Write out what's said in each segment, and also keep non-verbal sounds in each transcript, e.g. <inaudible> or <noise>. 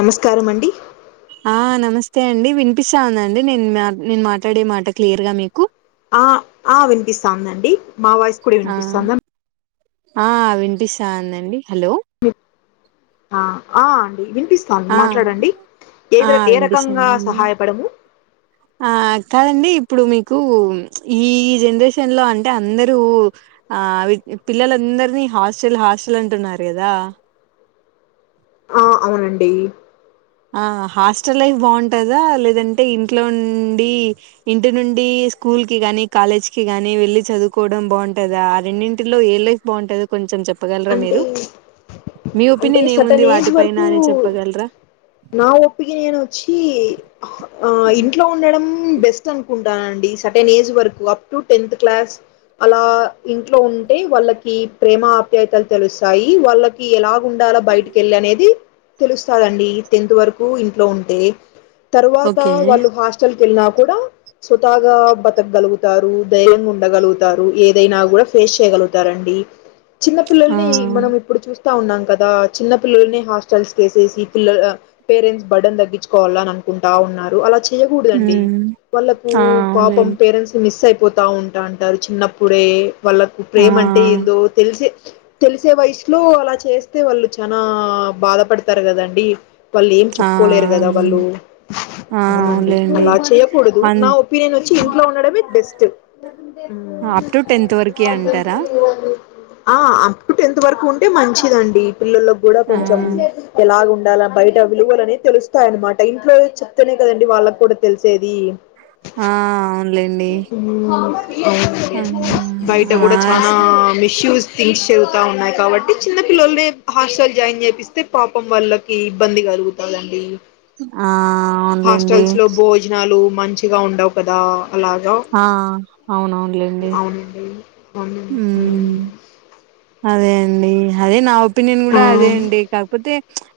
నమస్కారం అం ఆ నమస్తే అండి వినిపిస్తాందండి. నేను మా నేను మాట్లాడే మాట క్లియర్ గా మీకు అ ఆ వినిపిస్తాందండి మా వాయిస్ కూడా ఆ వినిపిస్తందా. ఆ వినిపిస్తాందండి హలో ను అ ఆ వినిపిస్తా ఆ మాట్లాడండి ఆ ఏవి ఏ రకంగా వినిపిస్తాందండి సహాయపడము. ఆ కాదండి ఇప్పుడు మీకు ఈ జనరేషన్ లో అంటే అందరూ ఆ అవి పిల్లల అందరిని హాస్టల్ హాస్టల్ అంటున్నారు కదా. ఆ అవునండి ఆ హాస్టల్ లైఫ్ బావుంటదా లేదంటే ఇంట్లో నుండి ఇంటి నుండి స్కూ స్కూల్ కి కానీ, కాలేజి కి గానీ వెళ్ళి చదువుకోవడం బావుంటద ఆ రెండింటిలో ఏ లైఫ్ బావుంటదొ కొంచెం చెప్ చెప్పగలరా అంటే మీరు మీ అంటే ఒపీనియన్ ఏముంది సటన్ ఏజ్ వాటి పైన వరకు అని చెప్పగలరా. నా ఒపీనియనొచ్చి హ ఆ ఇంట్లో ఉండడం. బెస్ట్ అనుకుంటానండి సర్టెన్ ఏజ్ వరకు అప్ టు టెన్త్ క్లాస్ అలా ఇంట్లో ఉంటే వాళ్ళకి ప్రేమ తెటలు తెలుస్తాయి వాళ్ళకి ఎలాగుండాల బయటికి వెళ్ళి అనేది తెలుస్తాదండి టెన్త్ వరకు ఇంట్లో ఉంటే తరువాత ఓకే వాళ్ళు హాస్టల్ పొయిన కూడా సొతాగా బతకగలుగుతారు ధైర్యంగా ఉండగలుగుతారు ఏదైనా కూడా ఫేస్ చేయగలుగుతారండి చిన్న ఆ పిల్లల్ని మనం ఇప్పుడు చూస్త ఉన్నాం కదా చిన్న పిల్లలని హాస్టల్స ఏసేసి పిల్ల పేరెంట్స్ బడ్న్ తగ్గించుకోవాలి అని అ ఉన్నారు అలా చేయకూడదండి ఉమ్ వాళ్ళకు ఆ పాపం అవునులేండి పేరెంట్స్ మిస్ అయిపో పోతా ఉంటా అంటారు చిన్నప్పుడే వాళ్ళకు ఆ ప్రేమ అంటే ఏందో తె తెలిసే వయసులో అలా చేస్తే వాళ్ళు చనా బాధపడతారు కదండి వాళ్ళు ఏం ఆ చెప్పుకోలేరు కదా వాళ్ళు అవునులేండి ఆ అవునండి అవునులేండి అలా చేయకూడదు అన్ నా ఒపీనియన్ వచ్చి ఇంట్లో ఉండడమే బెస్ట్ అప్ టు టెన్త్ వరకే అంటారా <unintelligible> ఆ అప్ టు టెన్త్ వరకు ఉంటే మంచిదండి పిల్లలకి కూడా ఆ కొంచెం ఎలా ఉ ఉండాల బయట విలువలునే తెలుస్తాయనమాట ఇంట్లో చెప్తేనే కదండి వాళ్ళకి కూడా తెలిసేది ఆ అవునులేండి అ ఆ బయట ఆ కూడా చనా షూస్ థింక్స్ చదువుతా ఉన్నాయి కాబట్టి చిన్న పిల్లల్ని హాస్టల్ జాయిన్ చేపిస్తే పాపం వాళ్ళకి ఇబ్బంది కలుగుతందండి ఆ అవునులేండి హాస్టల్స్ లో భోజనాలు మంచిగా ఉండవు కదా అలాగా ఆ అవునవునులేండి అవునండి అవును ఉమ్ అదే అండి అదే నావ ఒపీనియన్ ఆ కూడా అదే అండి కాకపోతే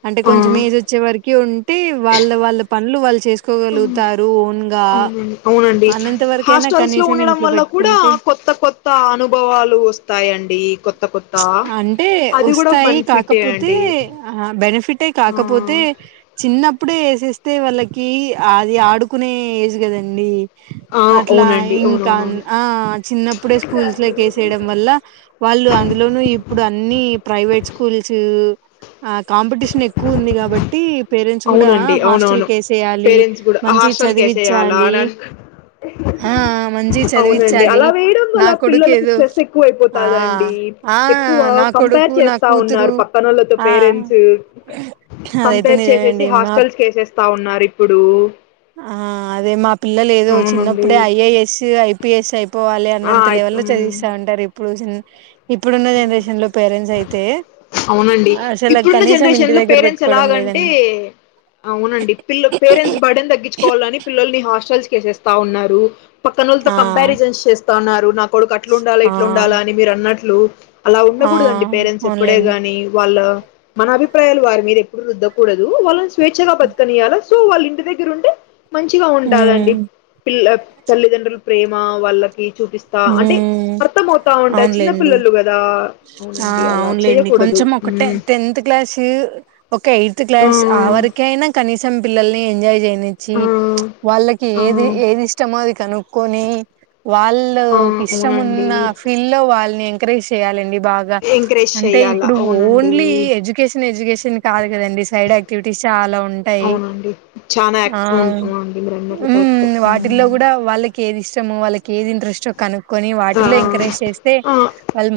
అంటే ఆ కొంచెం ఏజ్ వచ్చే వరకి ఉంటే వాళ్ళ వాళ్ళ ప వాళ్ళు చే ఎసుకోగలుగుతారు ఓన్గా అవునండి అవునండి అనంత వరకైనా హాస్టల్స్ లో కనీసం ఉండడం ఇంట్లో వల్ల కూడా పెట్టుకుంటే కొత్త కొత్త అనుభవాలు వస్తాయండి కొత్త కొత్త అంటే అది కూడా వస్తాయి బెనిఫిటే కాకపోతే అండి ఆ బెనిఫిటే ఆ కాకపోతే చిన్నప్పుడే వేసేస్తే వాళ్ళకి అది ఆడుకునే ఏజ్ కదండి ఆ అట్లా అవునండి ఇంకా అవునవునవును ఆ చిన్నప్పుడే స్కూల్స్ లో వేసేయడం వల్ల వాళ్ళు అందు ఇ లోను ఇప్పుడు అన్ని ప్రైవేట్ స్కూల్స్ ఆ కాంపిటీషన్ ఎక్కువ ఉంది కాబట్టి పేరెంట్స్ కూడా అవునండి హాస్టల్ అవునవును కేసేయాలి పేరెంట్స్ కూడా మంచి హాస్టల్ కి వసేయాలా చదివించాలి అని ఆ మంచి అవునండి చదివించాలి అలా వేయడం నా వల్ల కొడుకు పిల్లలకి ఏదో స్ట్రెస్ ఆ ఎక్కువైపోతుందండి ఆ ఎక్కువ నా కంపేర్ కొడుకు నా చేస్తా కూతురు ఉన్నారు పక్కన వాళ్ళతో ఆ పేరెంట్స్ అదైతే కంపేర్ చేసేసి నిజమేండి మా హాస్టల్స్ వేసేస్తా ఉన్నారు ఇప్పుడు ఆ అదే మా పిల్లలే ఏదో అవునండి చిన్నప్పుడే ఐఐఎస్ ఐపీఎస్ అయిపోవాలి వాళ్ళ ఆ అన్నంత లెవె లో అయి చదివిస్తా ఉంటారు ఇప్పుడు ఇప్పుడున్న జనరేషన్ లో పేరెంట్స్ అయితే అవునండి అసలు ఇప్పుడున్న కనీసం ఇంటి జనరేషన్ లో దగ్గర పేరెంట్స్ పెట్టుకోవడం ఎలాగంటే లేదండి అవునండి పిల్ల పేరెంట్స్ బడ తగ్గించుకోవాలని పిల్లల్ని హాస్టల్స్ వేసేస్తా ఉన్నారు పక్కన ఆ కంపజన్స్ చేస్తా ఉన్నారు నా కొడుకు అట్లు ఉండాలి ఆ ఇట్లు ఉండాలా అని మీరు అన్నట్లు అలా ఆ ఉండకూడదండి పేరెంట్స్ ఎప్పుడే అవునులేండి గాని వాళ్ళ మన అభిప్రాయాలు వారి మీద ఎప్పుడు రుద్దకూడదు వాళ్ళ స్వేచ్ఛగా బతకనియ్యాల సో వాళ్ళ ఇంటి దగ్గర ఉంటే మంచిగా ఉంటందిండి ఉమ్ పిల్ల తల్లిదండ్రులు ప్రేమ వాళ్ళ చూపిస్తా అంటే ఉమ్ అర్థం అవుతా ఉంట చిన్న అవునులేండి పిల్లలు కదా ఆ అవునండి అలా అవునులేండి చేయకూడదు కొంచెం ఒక మ్మ్. టెన్త్ క్లాస్ ఒక ఎయిత్ క్లాస్ ఆ వరకయినా కనీసం పిల్లని ఎంజాయ చేనీచి ఆ, వాళ్ళకి ఆ, ఏది ఇష్టమో కనుక్కొని వాళ్ళ ఆ, అవునండి ఇష్టంన్న ఫీల్ లో వాళ్ళని ఎంకరేజ్ చేయాలండి బాగా ఎంకరేజ్ అంటే చేయాలా ఇప్పుడు అవునండి ఓన్లీ ఎడ్యుకేషన్ ఎడ్యుకేష కాదు కదండి సైడ్ యాక్టివిటీస్ చాలా ఉ ఉంటాయి అవునండి చాలా ఆ యాక్ట్ అవునండి మీరు అన్నట్లు కరెక్ట్ వాటిల్లో కూడా వాళ్ళకి ఏదిష్ట వాళ్ళకి ఏం ఇంట్రెస్ట్ ఆ ఆ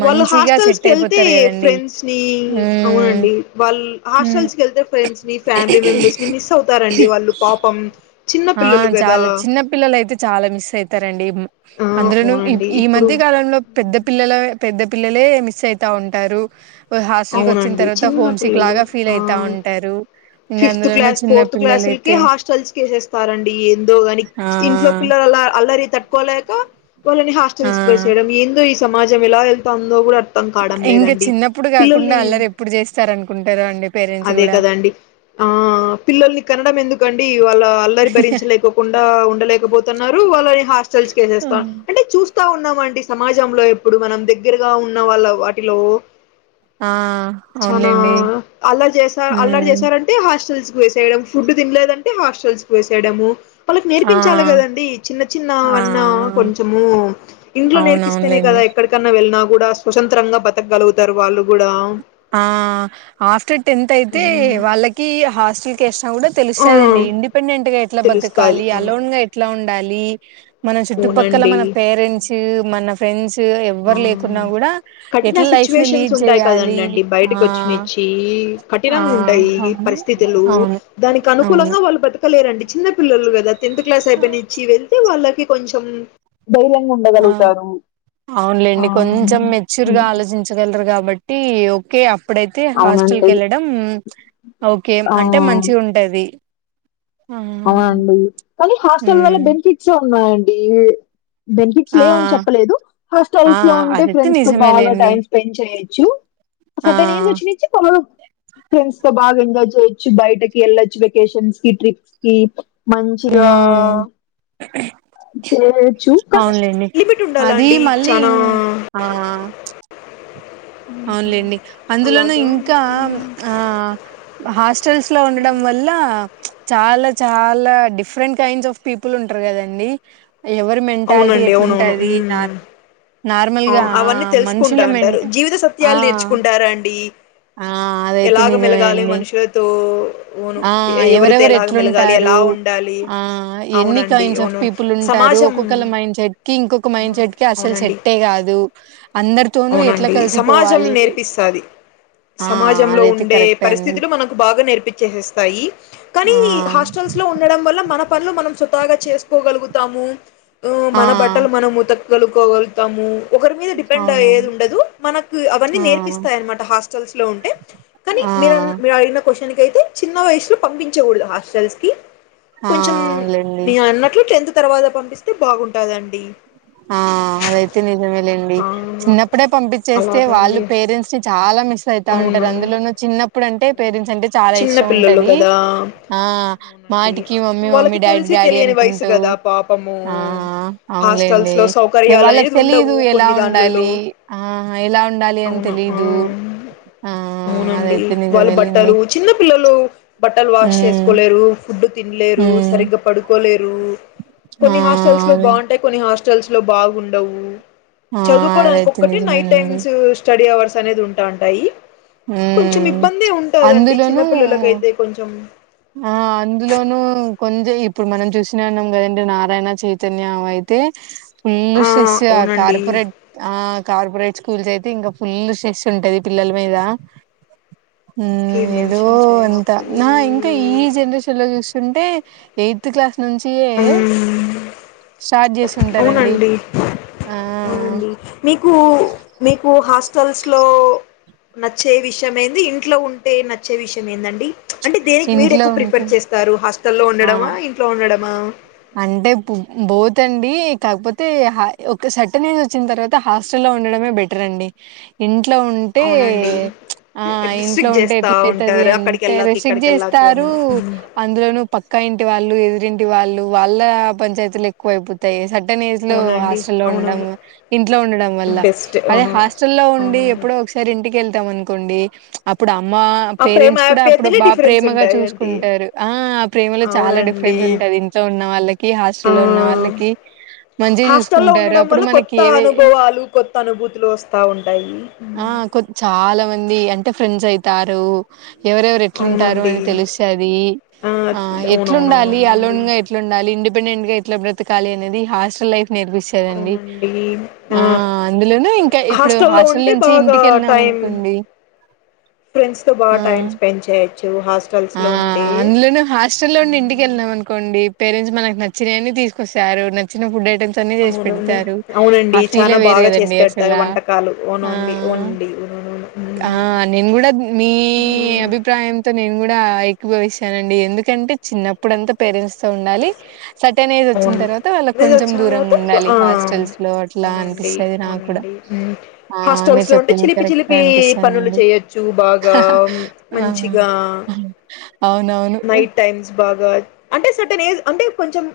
వాళ్ళు మంచిగా హాస్టల్స్ సెట్ కి వెళ్తే అయిపోతారు కదండి ఫ్రెండ్స్ ని ఉమ్ అవునండి వాళ్ళు ఉమ్ హాస్టల్స్కి వెళ్తే ఫ్రెండ్స్ ని ఫ్యామిలీ మెంబర్స్ ని మిస్ అవుతారండి వాళ్ళు పాపం చిన్న ఆ పిల్లలు కదా చాలా చిన్నపిల్లలు అయితే చాలా మిస్ అయితారండి ఆ, అందులోను అవునండి ఈ ఇప్పుడు మధ్య కాలంలో పెద్ద పిల్లలే పెద్ద పిల్లలే మిస్ అయితా ఉంటారు హాస్టల్ కి వచ్చిన అవునండి. తర్వాత చిన్న హోమ్ సిక్ పిల్లలు లాగా ఫీల్ అయితా ఆహ్, ఉంటారు ఇంకా ఫిఫ్త్ అందులోన క్లాస్, చిన్న పిల్లలయితే ఇస్తారండి ఎందో ని ఇంట్లో పిల్లలు అల అల్లరి తట్టుకోలేక వాళ్ళని ఆ హాస్టల్స్కి వేసేయడం ఏందో ఈ సమాజం ఎలా వెళ్తాందో కూడా అర్థం కావడం ఇంకా లేదండి చిన్నప్పుడు కాకుండా పిల్లల్ని అల్లరి ఎప్పుడు చేస్తారు అనుకుంటారు అండి పేరెంట్స్ అదే కూడా కదండి ఆ పిల్లల్ని కనడం ఎందుకండి వాళ్ళ అల్లరి భరించలేకోకుండా ఉ లేకపోతున్నారు వాళ్ళని హాస్టల్స్ వసేస్తారు అంటే చూస్త చూస్తున్నాం అండి సమాజంలో ఎప్పుడు మనం దగ్గరగా ఉన్న వాళ్ళ వాటిలో ఆ చానా అవునులేండి అల్లర్ చేసార్ అల్లర్ ఉమ్ చేసార్ అంటే హాస్టల్స్ కు వేసేయడం ఫుడ్ తినలేదంటే హాస్టల్స్ కు వేసేయడము వాళ్ళకి ఆ నేర్పించాలి కదండి చిన్న ఆ చిన్నవన్న కొంచెము ఇంట్లో నేర్పిస్తేనే అవునవునులేండి కదా ఎక్కడికన్నా వెళ్ళిన కూడా స్వతంత్రంగా బతకగలుగుతారు వాళ్ళు కూడా ఆ ఆఫ్టర్ టెన్త్ అయితే ఉమ్, వాళ్ళకి హాస్టల్ కి ఆ తెలుస్తది అండి ఇండిపెండెంట్ గా ఎట్లా తెలుస్తాది బతకాలి అవును అలోన్ గా ఎట్లా ఉండాలి మన చుట్టుపక్కల అవునండి మన పేరెంట్స్ మన ఫ్రెండ్స్ ఎవ్వరు లేకున్నా ఆ కూడా కఠిన ఎట్లా లైఫ్ సిచ్యువేషన్స్ లీడ్ ఉంటాయి చేయాలి కదండండి ఆ బయటకు వచ్చి నచ్చి ఆ కఠినంగా ఉంటాయి అవును పరిస్థితులు అవును దానికి అను అనుకూలం అవును గా వాళ్ళు బత చిన్న పిల్లలు కదా టెన్త్ క్లాస్ అయిపోయినిచ్చి వెళ్తే వాళ్ళకి కొంచెం ధైర్యంగా ఆ ఉండగలుగుతారు ఆ అవునులేండి కొంచెం మెచ్యూర్ గా హ్మ్. ఆలోచించగలరు కాబట్టి ఓకే అ అప్పుడైతే హాస్టల్ కి అవునండి వెళ్ళడం ఓకే ఆ అంటే మంచి ఉంటది ఆ అవునండి కానీ హాస్టల్ వల్ల హ్మ్. బెనిఫిట్స్ ఉన్నాయండి బెనిఫిట్స్ ఆ! లేవని చెప్పలేదు ఆ! హాస్టల్స్ లో ఆ! ఉంటే అదైతే ఫ్రెండ్స్ తో బాగా నిజమేలేండి. టైమ్ స్పెండ్ చేయొచ్చు ఆ! సెటైన్ ఏజ్ వచ్చినీచి ఫ్రెండ్స్ తో బాగా ఎంజాయ్ చేయొచ్చు బయటకి వెళ్ళచ్చు వెకేషన్స్ కి ట్రిప్స్ కి మంచిగా హ్మ్. చేయొచ్చు కానీ అవునులేండి లిమిట్ ఉండాలా అది అండి మళ్ళీ చానా ఆ అవునులేండి అందులోను అలాగా ఇంకా ఆ హాస్టల్స్ లో ఉండడం వల్ల చాలా చాలా డిఫరెంట్ కైండ్స్ ఆఫ్ పీపుల్ ఉంటారు కదండి ఎవరి మెంటాలిటీ అవునండి అవునవును ఎట్లుంటుది నా మ్మ్ ఆ నార్మల్గా అవన్నీ మనుషుల తెలుసుకుంటా మెన్ అంటారు జీవిత ఆ సత్యాలు నేర్చుకుంటారా అండి ఆ అదైతే నిజమేయండి ఉ ఆ ఎవరెవరు ఎలా ఎట్లుంటారు ఉండాలి ఆ ఎన్ని అవునండి కైండ్స్ ఆఫ్ అవును పీపుల్ ఉంటారు సమాజం ఒక్కొక్కళ మైండ్ సెట్ కి ఇంకొక ఆ, మైండ్ సెట్ కి అసలు అవునండి సట్టే కాదు అవునండి సమాజం నేర్పిస్తుది ఆ! సమాజంలో అదైతే ఉండే కరెక్టే అండి. పరిస్థితులు మనకు బాగా నేర్పించేసస్త కానీ ఆ! హాస్టల్స్ లో ఉండడం వల్ల మన పనులు మనం సుతాగా చేసుకోగలుగుతాము ఆ! మన బట్టలు మనము ఉత్త కలుకోగలుగుతాము ఒకరి మీద డిపెండ్ అయ్యేది అవునవును. ఉండదు మనకు అవన్నీ ఆ! నేర్పిస్తాయి అనమాట హాస్ట హాస్టల్స్ లో ఉంటే కానీ ఆ! మీరు మీరు అడిగిన క్వశ్చన్ కి అ చిన్న వయలో పంపించకూడదు హాస్టల్స్ కి ఆ! కొంచెం అవునులెండి. మీరు అన్నట్లు టెన్త్ తర్వాత పంపిస్తే బాగుంటాదండి ఆ అదైతే నిజమేలేండి ఆ, చిన్నప్పుడే పంపించేస్తే వాళ్ళు అలాగండి పేరెంట్స్ ని చాలా మిస్ అయితా ఉంటారు అవునండి అందులోను చిన్న అప్పుడంటే అవునవును. పేరెంట్స్ అంటే చాలా చిన్న ఇష్టం పిల్లలు ఉంటది గదా ఆ అవునండి. మాటికి మమ్మీ మమ్మీ వాళ్ళకి డాడీ తెలిసి డాడీ తెలియని వయసు అనుకుంటూ గదా పాపము. ఆ అవునులేండి హాస్టల్స్‌లో వాళ్ళకి సౌకర్యాలనేది తెలీదు ఉండవు ఎలా కొన్ని దాన్లలో. ఉండాలి ఆ ఎలా ఉండాలి అని అవును. ఆ! తెలిదు ఆ అవునండి. అదైతే వాళ్ళు నిజమేలెండి బట్టలు చిన్న పిల్లలు బట్టలు వాష్ చేసుకోలేరు ఫుడ్ తినలేరు హ్మ్ సరిగ్గా పడుకోలేరు ఆ కొన్ని హాస్టల్స్ లో అదే. బాగుంటాయి కొన్ని హాస్టల్స్ లో బాగుండవు ఆ చదువుకోవడానికి అదైతే ఒక్కటే నైట్ నిజమేనండి టైమ్స్ స్టడీ అవర్స్ అనేది ఉంటా ఉంటాయి కొంచెం హ్మ్ ఇబ్బందే ఉంటదండి చిన్న అందులోనూ పిల్లలకైతే కొంచెం ఆ అందులోనుూ కొంచెం ఇప్పుడు మనం చూసినా ఉన్నాం కదండి నారాయణ చైతన్య అయితే ఫుల్ ఆ స్ట్రిట్ ఆ అవునండి కార్పొరేట్ ఆ కార్పొరేట్ స్కూల్స్ అయితే ఇంకా ఫుల్ సెస్ ఉంటది పిల్లల మీద హ కే ఇదో మెన్షన్ అంత చేయకు నా ఇంకా ఈ జనరేషన్ లో చూస్తా ంటే ఎయిత్ క్లాస్ నుంచి ఏ మ్మ్ అవునండి ఆ అవునండి మీకు మీకు హాస్ హటల్స్ లో నచ్చే విషయం ఏంది ఇంట్లో ఉంటే నచ్చే విషయం ఏందండి అంటే దేనికి మీరు ఇంట్లో ఎక్కువ ఉంటు ప్రిఫర్ చేస్తారు హస్ లో ఆ ఉండడమా ఇంట్లో ఉండడమా ండి కాకపోతే ఒక సటన్ ఏజ్ వచ్చిన తర్వాత హాస్టల్ లో ఉండడమే బెటర్ అండి ఇంటి ఇట్లా ఉంటే అవునండి ఆ ఇంట్లో రిస్ట్రిక్ట్ ఉంటే చేస్తా ఎట్లా అయితది ఉంటారు అక్కడికి అంటే వెళ్ళాక ఇక్కడికి వెళ్ళాక అని విసికిస్తారు హ్మ్. అందులోనూ పక్కా ఇంటి వాళ్ళు ఎదురింటి వాళ్ళు వాళ్ళ పంచాయతీలు ఎక్కువ అయిపోతాయి సర్టెన్ ఏజ్ లో అవునండి ఉండడం అవునవును ఇంట్లో ఉండడం వల్ల బెస్ట్ అదే అవునవును హాస్టల్ల్లో ఉండి అవునండి ఎప్పుడో ఒకసారి ఇంటికి వెళ్తాం అనుకోండి అప్పుడు మా ఆ ప్రేమ పేరెంట్స్ కూడా అప్పుడు ఆప్యాయతలే బాగా డిఫరెన్స్ ప్రేమగా ఉంటాయండి చూసుకుంటారు ఆ ప్రేమలో చాలా అవునండి డిఫరెన్స్ ఉంటంది ఇంట్లో ఉన్న వాళ్ళకి హాస్టల్ లో ఉన్న వాళ్ళకి మంచిగా హాస్ట లో చూసుకుంటారు. ఉండడం అప్పుడు వల్ల మనకి కొత్త ఏవే అనుభవాలు కొత్త అనుభూతులు వస్తా ఉంటాయి ఆ! కొ చాలా మంది అంటే ఫ్రెండ్స్ అయితారు ఎవరెవరు ఎట్లుంటారు అవునండి అని తెలుస్తది ఆ ఎట్లుండాలి అవునవునవునవునండి అలోన్ గా ఎట్లా ఉండాలి ఇండిపెండెంట్ గా ఎట్లా బ్రతకాలి అనేది హాస్టల్ లైఫ్ నేర్పిస్తదండి అవునండి ఆ అందులోను ఇంకా ఇప్పుడు హాస్టల్లో హాస్టల్ ఉంటే నుంచి బాగా ఇంటికెళ్ళాము టైం కండి ఫ్రెండ్స్ తో బాగా టైమ్ స్పెడ్ చే ఆ అందులోను హాస్టల్ నుండి హ్మ్. ఇంటికెళ్ళాం అనుకోండి పేరెంట్స్ మనకు నచ్చినవాణ్ని తీసుకొస్తారు నచ్చినా ఫుడ్ ఐటమ్స్ న్న చేసి అవునవును పెడతారు అవునండి ఆ ఫీల్ చాలా వేరే బాగా చేసి కదండి పెడతారు అసలా వంటకాలు ఆ అవునండి అవునండి ఆ అవునవును నేను కూడా మీ అభిప్రాయంతో నేను కూడా ఏకా భిష్తానండి ఎందుకంటే చిన్నప్పుడుంతా పేరెంట్స్ తో ఉండాలి సర్టెన్ ఏజ్ వచ్చిన అవును తర్వాత వాళ్ళకి కొంచెం దూరంగా ఉండాలి ఆ హాస్టల్స్ లో అట్లా అవునండి అనిపిస్తది నాకు కూడా అవునండి ఆ మీరు హాస్టల్స్ లో ఉంటే చెప్పింది చిలిపి కరెక్టే చిలిపి పనులు అనిపిస్తుందండి చేయొచ్చు బాగా మంచి ఆ మంచిగా అవునవును నైట్ టైమ్స్ బాగా అంటే ్ అంటే కొంచెం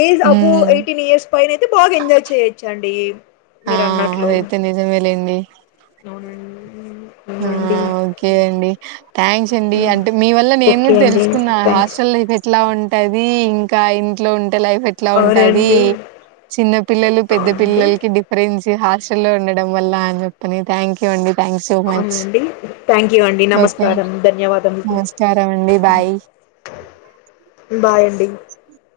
ఏజ్ అబో హ్మ్. ఎయిటీన్ ఇయర్స్ పైైన అయితే బాగా ఎంజాయ్ చేయొచ్చండి ఆ మీరు అన్నట్లు అదైతే నిజమేలేండి అవునండి ఆ అవునండి ఓకే అండి. థ్యాంక్స్ అండి హ్మ్. అంటే మీ వల్ల నేను ఓకే కూడా అండి తెలుసుకున్నా థ్యాంక్స్ హాస్టల్ లైఫ్ ఎట్లా ఉ అది ఇంకా ఇంట్లో ఉంటే లైఫ్ ఎట్లా ఉంటది అవునండి చిన్న పిల్లలు పెద్ద అవునండి పిల్లలకి డిఫరెన్స్ హాస్టల్లో లో ఉండడం వల్ల అని చెప్పి అని థాంక్యూ అండి థ్యాంక్ యూ సో మచ్ అండి థ్యాంక్ యూ అండి ఓకే. నమస్కారం ధన్యవాదము. నమస్కారం అండి. బాయ్. బై అండి.